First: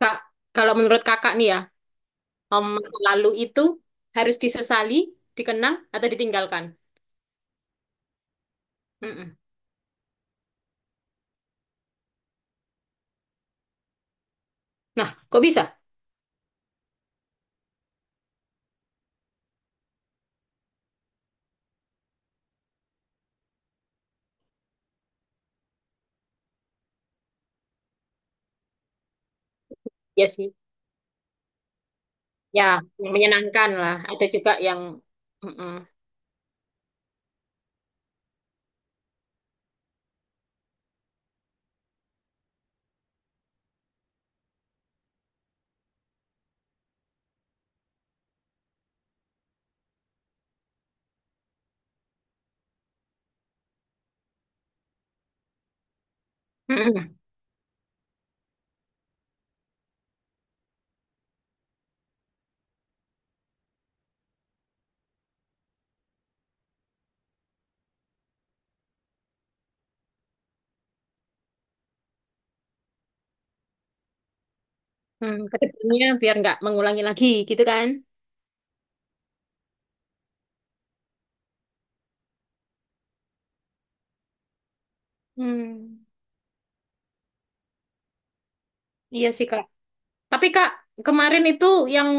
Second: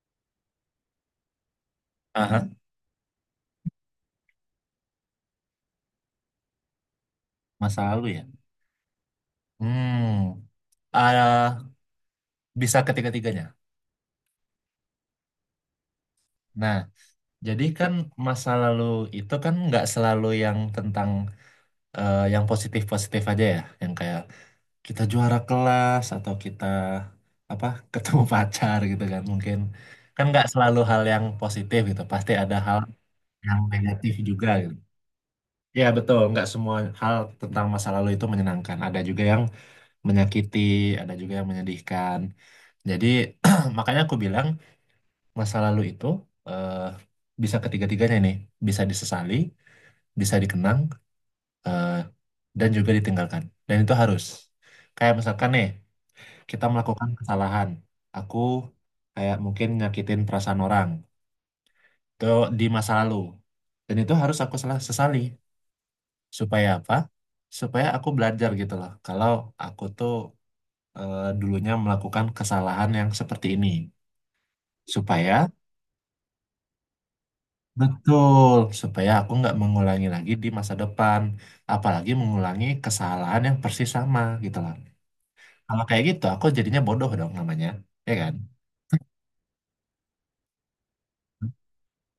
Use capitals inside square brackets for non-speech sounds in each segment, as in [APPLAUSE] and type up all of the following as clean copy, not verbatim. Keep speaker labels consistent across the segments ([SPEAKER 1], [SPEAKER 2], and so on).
[SPEAKER 1] Kak, kalau menurut kakak nih ya,
[SPEAKER 2] Aha,
[SPEAKER 1] masa lalu itu harus disesali, dikenang, atau ditinggalkan.
[SPEAKER 2] masa lalu ya.
[SPEAKER 1] Mm-mm.
[SPEAKER 2] Hmm, ah, bisa ketiga-tiganya.
[SPEAKER 1] Nah, kok bisa?
[SPEAKER 2] Nah, jadi kan masa lalu itu kan nggak selalu yang tentang yang positif-positif aja ya, yang kayak kita juara kelas atau kita apa ketemu [LAUGHS] pacar gitu kan mungkin kan
[SPEAKER 1] Ya
[SPEAKER 2] nggak
[SPEAKER 1] sih.
[SPEAKER 2] selalu hal yang positif gitu, pasti ada
[SPEAKER 1] Ya,
[SPEAKER 2] hal
[SPEAKER 1] yang
[SPEAKER 2] yang
[SPEAKER 1] menyenangkan lah.
[SPEAKER 2] negatif
[SPEAKER 1] Ada
[SPEAKER 2] juga
[SPEAKER 1] juga
[SPEAKER 2] gitu.
[SPEAKER 1] yang mm-mm.
[SPEAKER 2] Ya betul, nggak semua hal tentang masa lalu itu menyenangkan. Ada juga yang menyakiti, ada juga yang menyedihkan. Jadi [CLEARS THROAT] makanya aku bilang masa lalu itu eh, bisa ketiga-tiganya nih, bisa disesali, bisa dikenang, eh, dan juga ditinggalkan. Dan itu harus. Kayak misalkan nih, kita melakukan
[SPEAKER 1] Mm-mm.
[SPEAKER 2] kesalahan. Aku kayak mungkin nyakitin perasaan orang. Itu di masa lalu. Dan itu harus aku salah sesali. Supaya apa? Supaya aku belajar gitu loh. Kalau aku tuh dulunya melakukan kesalahan yang seperti ini.
[SPEAKER 1] Hmm,
[SPEAKER 2] Supaya
[SPEAKER 1] ke depannya biar nggak mengulangi lagi gitu kan.
[SPEAKER 2] betul, supaya aku nggak mengulangi lagi di masa depan, apalagi mengulangi kesalahan yang persis sama gitu loh. Kalau kayak
[SPEAKER 1] Hmm,
[SPEAKER 2] gitu, aku jadinya bodoh dong namanya, ya kan?
[SPEAKER 1] iya sih Kak. Tapi Kak, kemarin itu yang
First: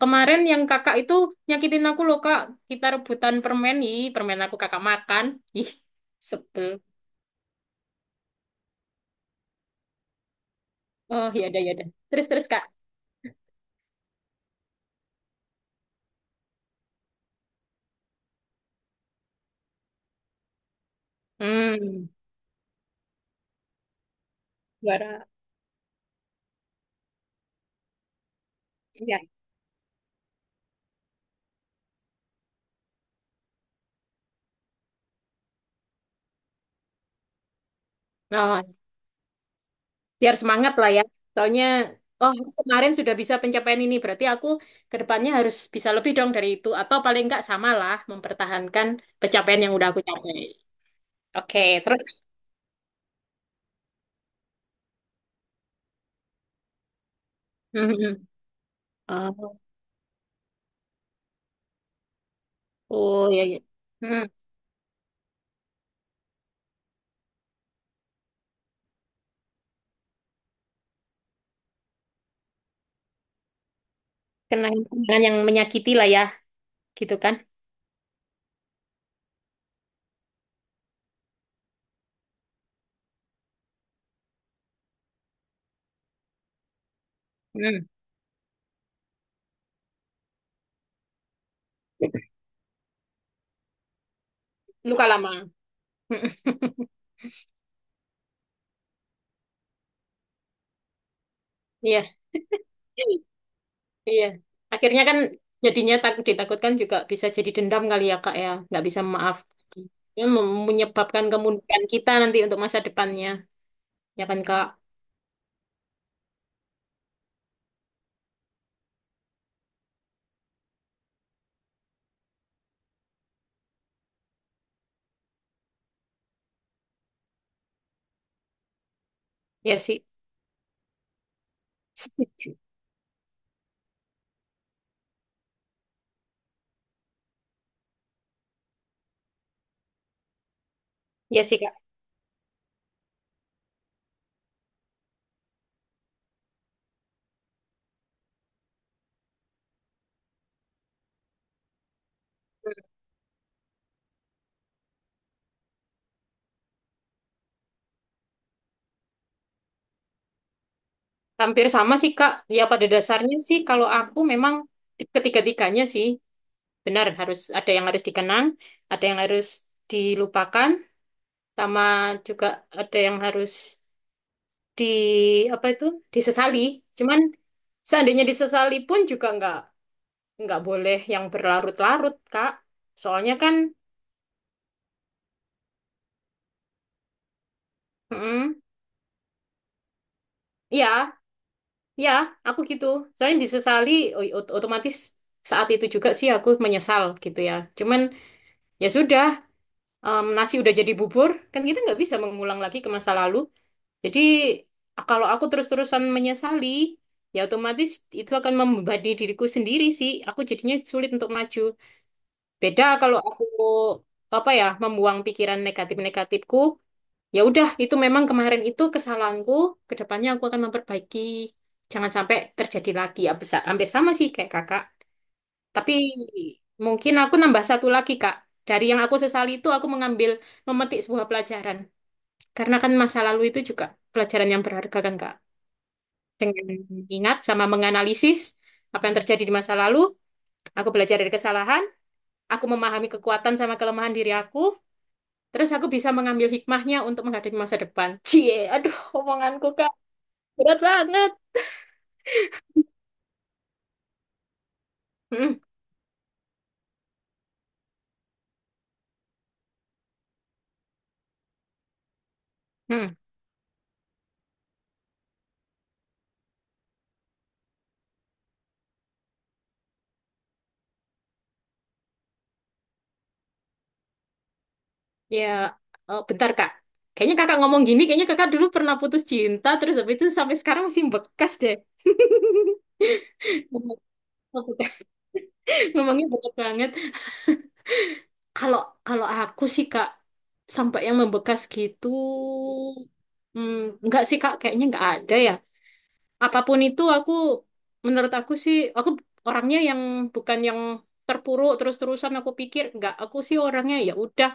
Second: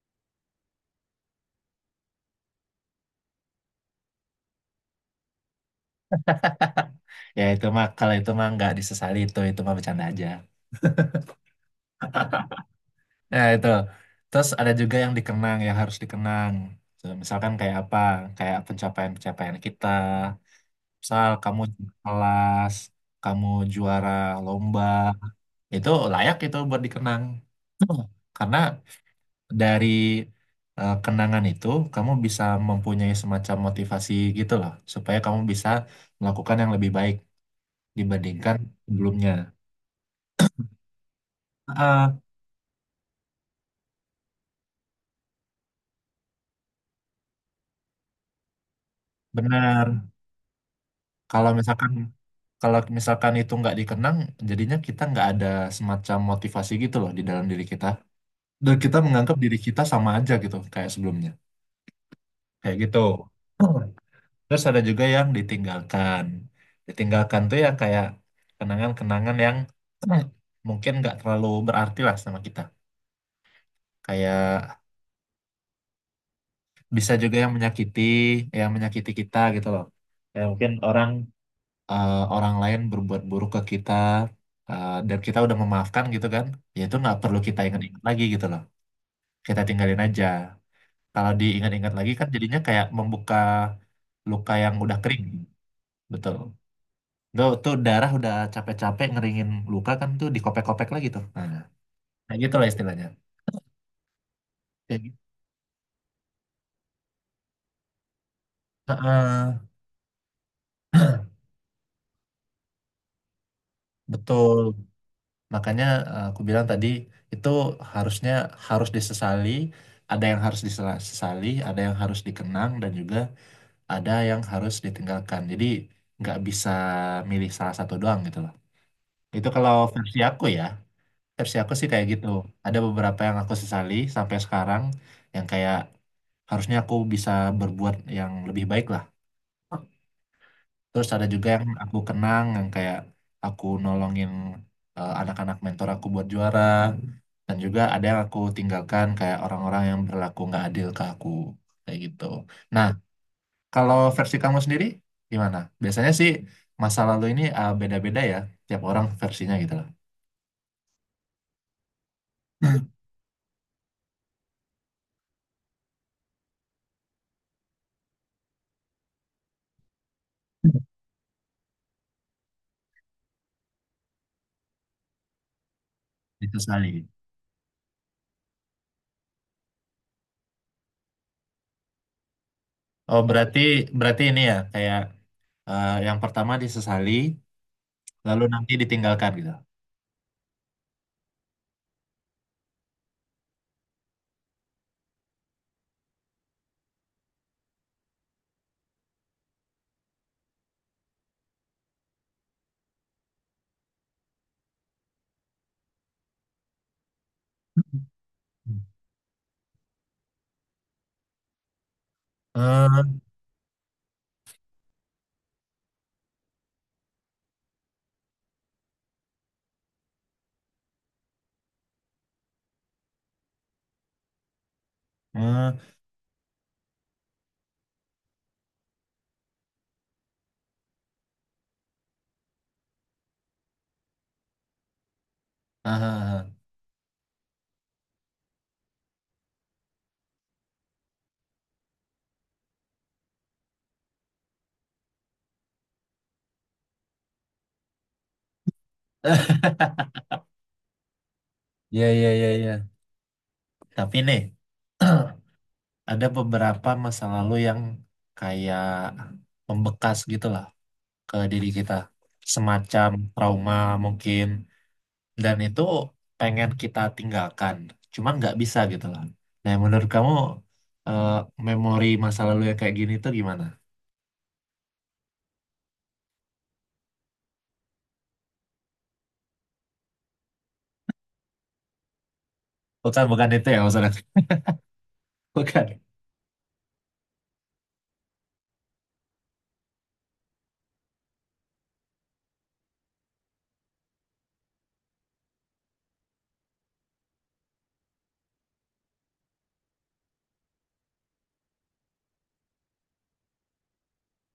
[SPEAKER 1] yang kakak itu nyakitin aku loh Kak. Kita rebutan permen, ih permen aku kakak makan. Ih, sebel.
[SPEAKER 2] Ya itu mah, kalau itu mah nggak disesali itu mah bercanda aja.
[SPEAKER 1] Oh, ya udah ya udah. Terus terus Kak.
[SPEAKER 2] Nah itu, terus ada juga yang dikenang, yang harus dikenang. So, misalkan kayak apa, kayak pencapaian-pencapaian kita. Misal kamu juara
[SPEAKER 1] Hmm.
[SPEAKER 2] kelas, kamu juara lomba,
[SPEAKER 1] Juara.
[SPEAKER 2] itu layak itu buat dikenang. [CLEARS THROAT] Karena
[SPEAKER 1] Iya.
[SPEAKER 2] dari kenangan itu kamu bisa mempunyai semacam motivasi gitu loh supaya kamu bisa melakukan yang lebih baik dibandingkan
[SPEAKER 1] Oh,
[SPEAKER 2] sebelumnya.
[SPEAKER 1] biar semangat lah ya. Soalnya,
[SPEAKER 2] Ah,
[SPEAKER 1] oh aku kemarin sudah bisa pencapaian ini, berarti aku ke depannya harus bisa lebih dong dari itu. Atau paling enggak samalah mempertahankan pencapaian yang udah aku
[SPEAKER 2] benar.
[SPEAKER 1] capai.
[SPEAKER 2] Kalau
[SPEAKER 1] Oke,
[SPEAKER 2] misalkan
[SPEAKER 1] terus. [LAUGHS]
[SPEAKER 2] kalau misalkan itu nggak dikenang, jadinya kita nggak ada semacam motivasi gitu loh di dalam diri kita.
[SPEAKER 1] Mhm.
[SPEAKER 2] Dan kita menganggap diri
[SPEAKER 1] Oh,
[SPEAKER 2] kita sama aja gitu kayak sebelumnya. Kayak gitu.
[SPEAKER 1] oh ya, ya. Hmm.
[SPEAKER 2] Terus ada juga yang ditinggalkan. Ditinggalkan tuh ya kayak kenangan-kenangan yang [CLEARS THROAT] mungkin nggak terlalu berarti lah sama kita. Kayak
[SPEAKER 1] Kenangan-kenangan yang menyakiti lah ya,
[SPEAKER 2] bisa
[SPEAKER 1] gitu kan?
[SPEAKER 2] juga yang menyakiti kita gitu loh. Kayak mungkin orang orang lain berbuat buruk ke kita dan kita udah memaafkan gitu kan. Ya itu nggak perlu kita
[SPEAKER 1] Hmm.
[SPEAKER 2] ingat-ingat lagi gitu loh. Kita tinggalin aja. Kalau diingat-ingat lagi kan jadinya kayak membuka luka yang udah
[SPEAKER 1] Luka
[SPEAKER 2] kering.
[SPEAKER 1] lama. [LAUGHS]
[SPEAKER 2] Betul.
[SPEAKER 1] Mhm.
[SPEAKER 2] Tuh, tuh darah udah capek-capek ngeringin luka kan tuh dikopek-kopek lagi tuh. Nah,
[SPEAKER 1] Iya.
[SPEAKER 2] kayak gitu lah istilahnya.
[SPEAKER 1] Iya.
[SPEAKER 2] Kayak
[SPEAKER 1] Akhirnya kan
[SPEAKER 2] gitu.
[SPEAKER 1] jadinya tak, ditakutkan juga bisa jadi dendam kali ya Kak ya. Nggak bisa
[SPEAKER 2] Heeh,
[SPEAKER 1] memaafkan. Ya, menyebabkan kemunduran kita nanti untuk masa depannya. Ya kan
[SPEAKER 2] betul.
[SPEAKER 1] Kak?
[SPEAKER 2] Makanya aku bilang tadi itu harusnya harus disesali, ada yang harus disesali, ada yang harus dikenang dan juga ada yang harus ditinggalkan. Jadi nggak bisa milih salah satu doang gitu loh. Itu kalau
[SPEAKER 1] Ya sih.
[SPEAKER 2] versi aku ya, versi aku sih kayak gitu.
[SPEAKER 1] [LAUGHS]
[SPEAKER 2] Ada beberapa yang aku sesali sampai sekarang yang kayak harusnya aku bisa berbuat yang lebih baik lah. Terus ada
[SPEAKER 1] Ya
[SPEAKER 2] juga
[SPEAKER 1] sih
[SPEAKER 2] yang
[SPEAKER 1] Kak.
[SPEAKER 2] aku kenang yang kayak aku nolongin anak-anak mentor aku buat juara. Dan juga ada yang aku tinggalkan kayak orang-orang yang berlaku nggak adil ke aku kayak gitu. Nah, kalau versi kamu sendiri gimana? Biasanya sih masa lalu ini beda-beda ya, tiap orang versinya gitu lah.
[SPEAKER 1] Hampir sama sih Kak. Ya pada dasarnya sih kalau aku memang ketiga-tiganya sih benar harus ada yang harus dikenang, ada yang harus dilupakan,
[SPEAKER 2] [CLEARS THROAT] [LAUGHS]
[SPEAKER 1] sama juga ada yang harus di apa itu disesali.
[SPEAKER 2] Disesali.
[SPEAKER 1] Cuman seandainya disesali pun juga nggak boleh yang berlarut-larut, Kak.
[SPEAKER 2] Oh,
[SPEAKER 1] Soalnya kan,
[SPEAKER 2] berarti berarti ini ya kayak yang pertama disesali, lalu
[SPEAKER 1] mm,
[SPEAKER 2] nanti ditinggalkan gitu.
[SPEAKER 1] ya, ya, aku gitu. Soalnya disesali, otomatis saat itu juga sih aku menyesal gitu ya. Cuman ya sudah, nasi udah jadi bubur, kan kita nggak bisa mengulang lagi ke masa lalu. Jadi kalau aku terus-terusan menyesali, ya otomatis itu akan
[SPEAKER 2] [CLEARS THROAT]
[SPEAKER 1] membebani diriku sendiri sih. Aku jadinya sulit untuk maju. Beda
[SPEAKER 2] Eh,
[SPEAKER 1] kalau aku apa ya, membuang pikiran negatif-negatifku. Ya udah, itu memang kemarin itu kesalahanku. Kedepannya aku akan memperbaiki. Jangan sampai terjadi lagi. Ya, hampir sama sih kayak kakak. Tapi
[SPEAKER 2] eh,
[SPEAKER 1] mungkin aku nambah satu lagi, Kak. Dari yang aku sesali itu, aku mengambil, memetik sebuah pelajaran. Karena kan masa lalu itu juga pelajaran yang berharga kan, Kak.
[SPEAKER 2] ah, ah,
[SPEAKER 1] Dengan ingat sama menganalisis apa yang terjadi di masa lalu, aku belajar dari kesalahan, aku memahami kekuatan sama kelemahan diri aku, terus aku bisa mengambil hikmahnya untuk menghadapi masa depan. Cie, aduh,
[SPEAKER 2] ah.
[SPEAKER 1] omonganku, Kak. Berat banget.
[SPEAKER 2] Ya, ya, ya, ya. Tapi nih,
[SPEAKER 1] Hmm,
[SPEAKER 2] [CLEARS THROAT] ada beberapa masa lalu yang kayak membekas gitu lah ke diri kita. Semacam
[SPEAKER 1] hmm.
[SPEAKER 2] trauma mungkin. Dan itu pengen kita tinggalkan. Cuma nggak bisa gitu lah. Nah, menurut kamu eh, memori masa lalu yang kayak gini tuh gimana?
[SPEAKER 1] Ya, bentar Kak. Kayaknya kakak ngomong gini, kayaknya kakak dulu pernah putus cinta, terus habis itu sampai sekarang masih bekas deh. [LAUGHS]
[SPEAKER 2] Bukan, bukan itu ya maksudnya.
[SPEAKER 1] [LAUGHS]
[SPEAKER 2] [LAUGHS] Bukan.
[SPEAKER 1] Ngomongnya berat banget. Kalau kalau aku sih Kak, sampai yang membekas gitu, hmm, nggak sih Kak, kayaknya nggak ada ya. Apapun itu aku, menurut aku sih, aku orangnya yang bukan yang terpuruk terus-terusan aku pikir nggak aku sih orangnya ya udah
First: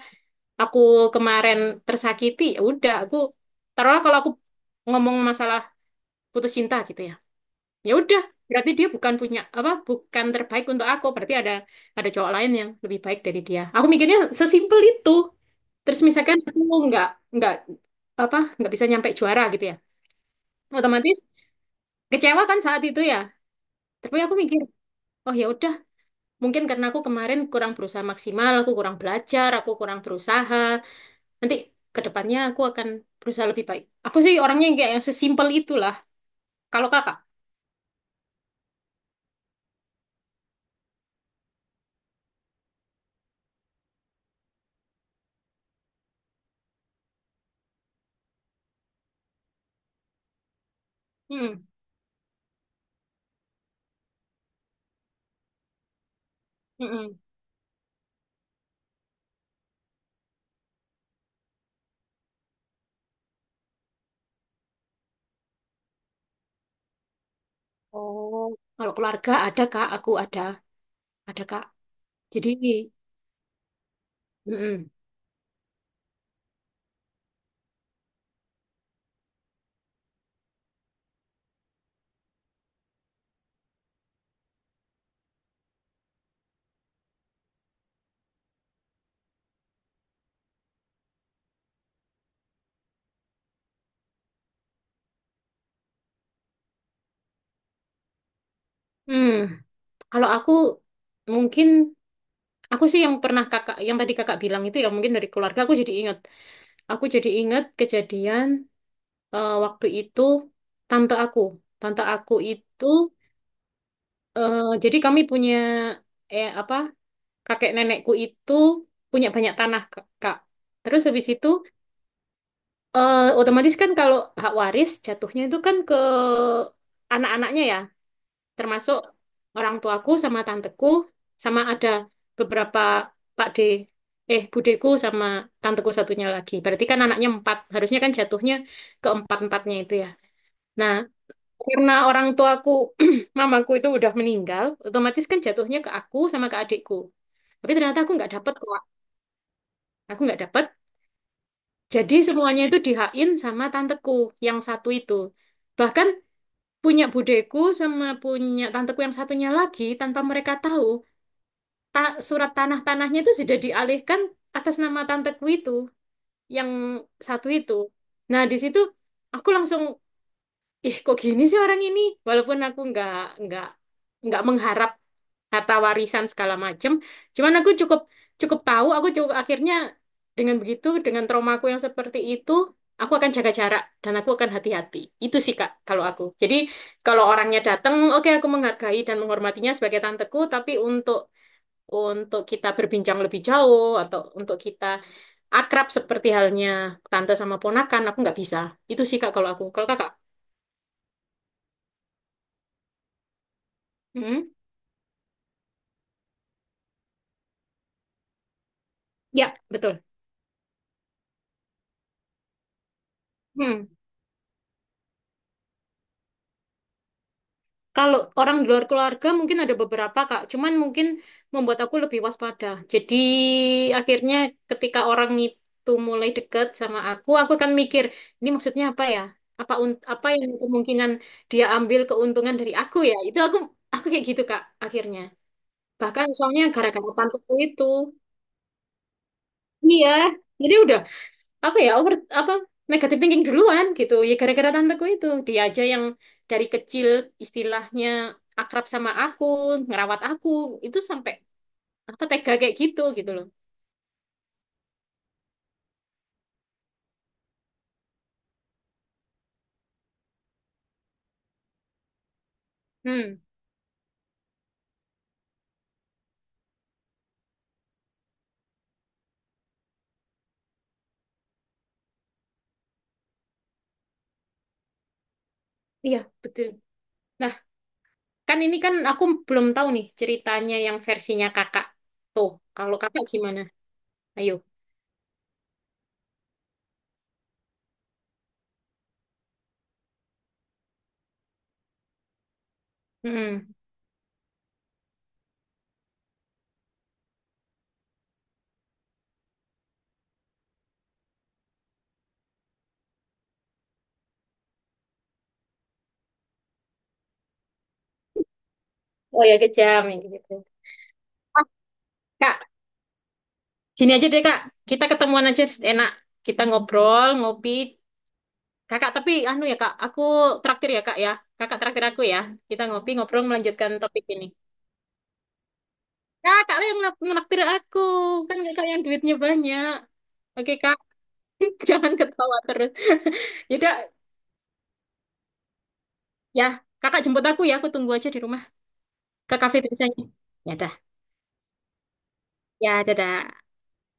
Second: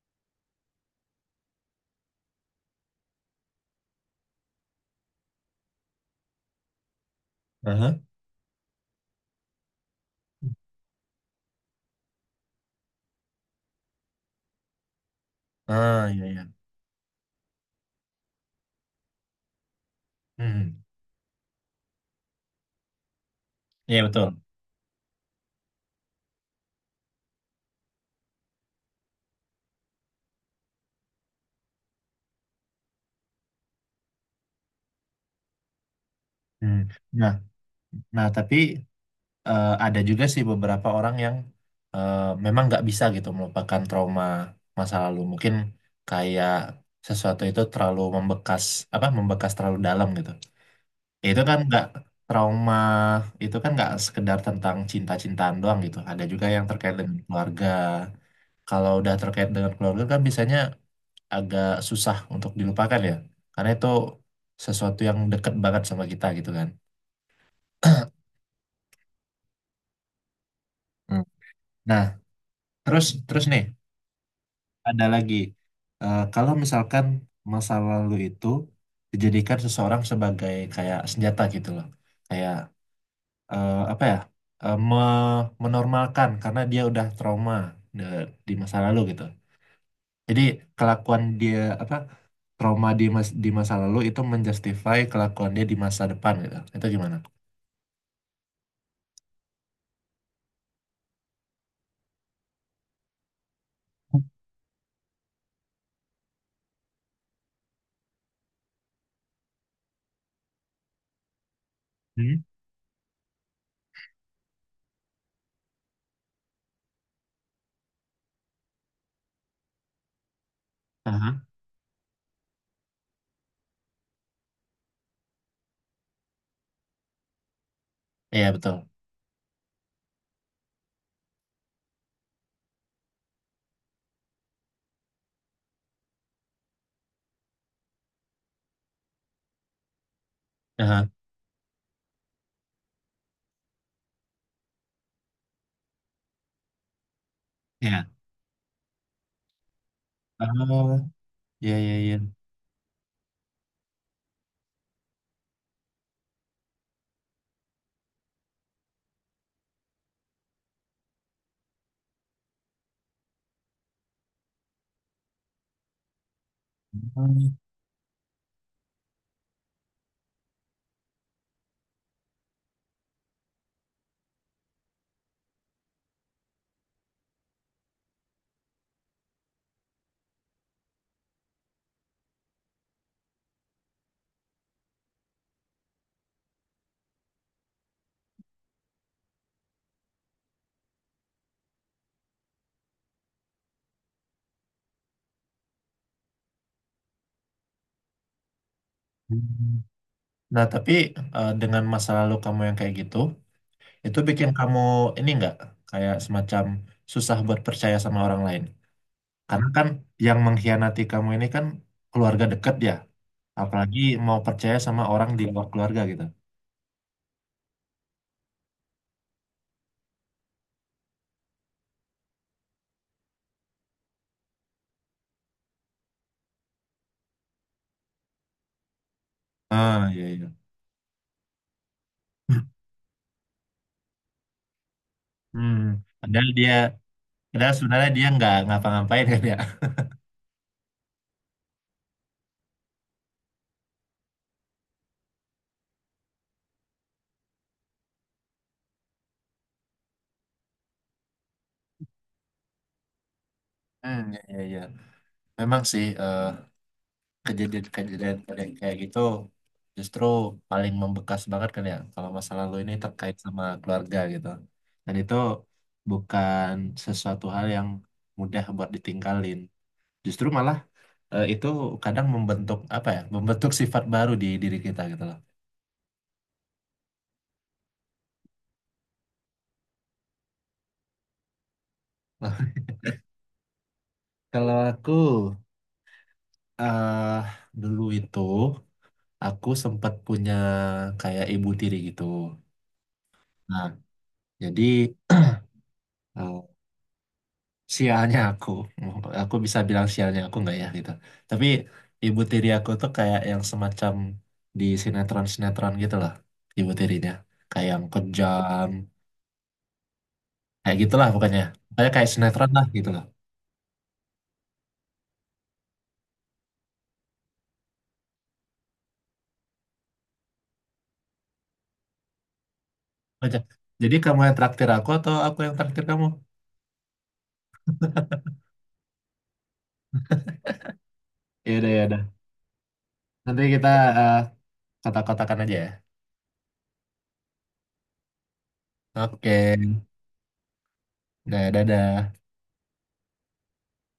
[SPEAKER 1] aku kemarin tersakiti ya udah aku taruhlah kalau aku ngomong masalah putus cinta gitu ya ya
[SPEAKER 2] Aha.
[SPEAKER 1] udah berarti dia bukan punya apa bukan terbaik untuk aku berarti ada cowok lain yang lebih baik dari dia aku mikirnya sesimpel itu terus
[SPEAKER 2] Ah, iya,
[SPEAKER 1] misalkan
[SPEAKER 2] iya.
[SPEAKER 1] aku nggak nggak apa nggak bisa nyampe juara gitu ya
[SPEAKER 2] Hmm.
[SPEAKER 1] otomatis kecewa kan saat itu ya
[SPEAKER 2] Iya,
[SPEAKER 1] tapi
[SPEAKER 2] betul.
[SPEAKER 1] aku mikir oh ya udah mungkin karena aku kemarin kurang berusaha maksimal aku kurang belajar aku kurang berusaha. Nanti ke depannya aku akan berusaha lebih baik. Aku sih orangnya yang kayak yang sesimpel itulah.
[SPEAKER 2] Hmm.
[SPEAKER 1] Kalau kakak,
[SPEAKER 2] Nah, nah, tapi ada juga sih beberapa orang yang eh, memang nggak bisa gitu melupakan trauma masa lalu. Mungkin kayak sesuatu itu terlalu membekas, apa membekas terlalu dalam gitu. Ya, itu kan
[SPEAKER 1] mm-mm.
[SPEAKER 2] nggak trauma itu kan nggak sekedar tentang cinta-cintaan doang gitu. Ada juga yang terkait
[SPEAKER 1] Mm-mm.
[SPEAKER 2] dengan keluarga. Kalau udah terkait dengan keluarga kan biasanya agak susah untuk dilupakan ya, karena itu sesuatu yang deket banget sama kita gitu kan.
[SPEAKER 1] Kalau keluarga ada kak, aku
[SPEAKER 2] Hmm.
[SPEAKER 1] ada kak.
[SPEAKER 2] Nah,
[SPEAKER 1] Jadi,
[SPEAKER 2] terus terus nih.
[SPEAKER 1] mm-mm.
[SPEAKER 2] Ada lagi. Kalau misalkan masa lalu itu dijadikan seseorang sebagai kayak senjata gitu loh, kayak apa ya, menormalkan karena dia udah trauma de- di masa lalu gitu, jadi kelakuan dia apa, trauma di masa lalu itu menjustify kelakuan dia di masa depan gitu itu gimana?
[SPEAKER 1] Hmm. Kalau aku mungkin aku sih yang pernah kakak, yang tadi kakak bilang itu ya mungkin dari keluarga aku jadi ingat. Aku jadi ingat kejadian waktu itu tante aku, tante aku
[SPEAKER 2] Hmm?
[SPEAKER 1] itu eh, jadi kami punya eh apa? Kakek nenekku itu punya banyak tanah, Kak. Terus habis
[SPEAKER 2] Aha.
[SPEAKER 1] itu, otomatis kan kalau hak waris jatuhnya itu kan ke anak-anaknya ya,
[SPEAKER 2] Iya betul.
[SPEAKER 1] termasuk orang tuaku sama tanteku, sama ada beberapa Pak D, eh budeku sama tanteku satunya lagi. Berarti kan anaknya empat, harusnya kan jatuhnya ke empat-empatnya itu ya. Nah,
[SPEAKER 2] Aha.
[SPEAKER 1] karena orang tuaku, [CLEARS THROAT] mamaku itu udah meninggal, otomatis kan jatuhnya ke aku sama ke adikku. Tapi ternyata
[SPEAKER 2] Iya.
[SPEAKER 1] aku nggak dapet kok aku nggak dapet.
[SPEAKER 2] Oh, iya iya
[SPEAKER 1] Jadi
[SPEAKER 2] iya.
[SPEAKER 1] semuanya itu dihain sama tanteku yang satu itu. Bahkan punya budeku sama punya tanteku yang satunya lagi tanpa mereka tahu surat tanah-tanahnya itu sudah dialihkan atas nama tanteku itu yang satu itu. Nah di situ aku langsung ih kok gini sih orang ini walaupun aku nggak nggak mengharap harta warisan segala macem cuman aku cukup cukup tahu aku cukup akhirnya dengan begitu dengan traumaku yang seperti itu aku akan jaga jarak dan aku akan hati-hati itu sih kak kalau aku jadi kalau orangnya datang oke aku menghargai dan menghormatinya sebagai tanteku tapi untuk kita berbincang lebih jauh atau untuk kita akrab seperti halnya tante sama ponakan aku nggak bisa itu sih kak kalau aku
[SPEAKER 2] Hmm.
[SPEAKER 1] kalau kakak.
[SPEAKER 2] Nah, tapi dengan masa lalu kamu yang kayak gitu, itu
[SPEAKER 1] Mm-hmm.
[SPEAKER 2] bikin kamu ini nggak kayak semacam susah buat percaya sama orang lain.
[SPEAKER 1] Ya,
[SPEAKER 2] Karena kan
[SPEAKER 1] betul.
[SPEAKER 2] yang mengkhianati kamu ini kan keluarga dekat ya,
[SPEAKER 1] Hmm.
[SPEAKER 2] apalagi mau percaya sama orang di luar keluarga gitu.
[SPEAKER 1] Kalau orang di luar keluarga mungkin ada beberapa, Kak. Cuman mungkin membuat aku lebih waspada. Jadi akhirnya ketika orang itu mulai dekat sama aku akan mikir, ini maksudnya apa ya?
[SPEAKER 2] Ah, iya
[SPEAKER 1] Apa yang
[SPEAKER 2] iya.
[SPEAKER 1] kemungkinan dia ambil keuntungan dari aku ya? Itu aku kayak gitu, Kak, akhirnya.
[SPEAKER 2] Hmm,
[SPEAKER 1] Bahkan
[SPEAKER 2] padahal
[SPEAKER 1] soalnya
[SPEAKER 2] dia,
[SPEAKER 1] gara-gara tanteku
[SPEAKER 2] padahal
[SPEAKER 1] itu.
[SPEAKER 2] sebenarnya dia nggak ngapa-ngapain kan ya.
[SPEAKER 1] Iya. Jadi udah apa ya over apa negative thinking duluan gitu ya gara-gara tanteku itu dia aja yang dari kecil istilahnya akrab sama aku ngerawat aku itu sampai apa tega kayak gitu gitu loh.
[SPEAKER 2] Hmm, iya iya. Iya. Memang sih kejadian-kejadian kayak kayak gitu justru paling membekas banget kan ya kalau masa lalu ini terkait
[SPEAKER 1] Hmm
[SPEAKER 2] sama keluarga gitu, dan itu bukan sesuatu hal yang mudah buat ditinggalin, justru malah itu kadang membentuk apa ya, membentuk sifat baru di diri kita gitu loh.
[SPEAKER 1] iya betul nah kan ini kan aku belum tahu nih ceritanya yang versinya kakak tuh
[SPEAKER 2] Nah,
[SPEAKER 1] kalau kakak gimana ayo
[SPEAKER 2] kalau aku eh dulu itu aku sempat punya kayak ibu tiri gitu.
[SPEAKER 1] hmm
[SPEAKER 2] Nah, jadi [CLEARS THROAT] sialnya aku bisa bilang sialnya aku nggak ya gitu, tapi ibu tiri aku tuh kayak yang semacam di sinetron-sinetron gitu lah, ibu tirinya kayak yang kejam,
[SPEAKER 1] oh ya kejam ya gitu.
[SPEAKER 2] kayak gitulah pokoknya,
[SPEAKER 1] Ah,
[SPEAKER 2] kayak kayak
[SPEAKER 1] kak
[SPEAKER 2] sinetron lah gitu lah.
[SPEAKER 1] gini aja deh kak kita ketemuan aja enak kita ngobrol ngopi. Kakak, tapi anu ya kak, aku traktir ya kak ya. Kakak traktir aku ya. Kita ngopi ngobrol
[SPEAKER 2] Aja.
[SPEAKER 1] melanjutkan
[SPEAKER 2] Jadi
[SPEAKER 1] topik
[SPEAKER 2] kamu
[SPEAKER 1] ini.
[SPEAKER 2] yang traktir aku atau aku yang traktir kamu?
[SPEAKER 1] Kakak lah yang menraktir aku, kan kakak yang duitnya banyak. Oke kak,
[SPEAKER 2] ya
[SPEAKER 1] [LAUGHS]
[SPEAKER 2] udah ya
[SPEAKER 1] jangan
[SPEAKER 2] udah
[SPEAKER 1] ketawa terus.
[SPEAKER 2] nanti kita
[SPEAKER 1] Yaudah,
[SPEAKER 2] eh, kotak-kotakan aja ya.
[SPEAKER 1] ya kakak jemput aku ya, aku tunggu aja di rumah
[SPEAKER 2] Oke.
[SPEAKER 1] ke kafe biasanya. Ya dah,
[SPEAKER 2] Nah, dadah.
[SPEAKER 1] ya dadah.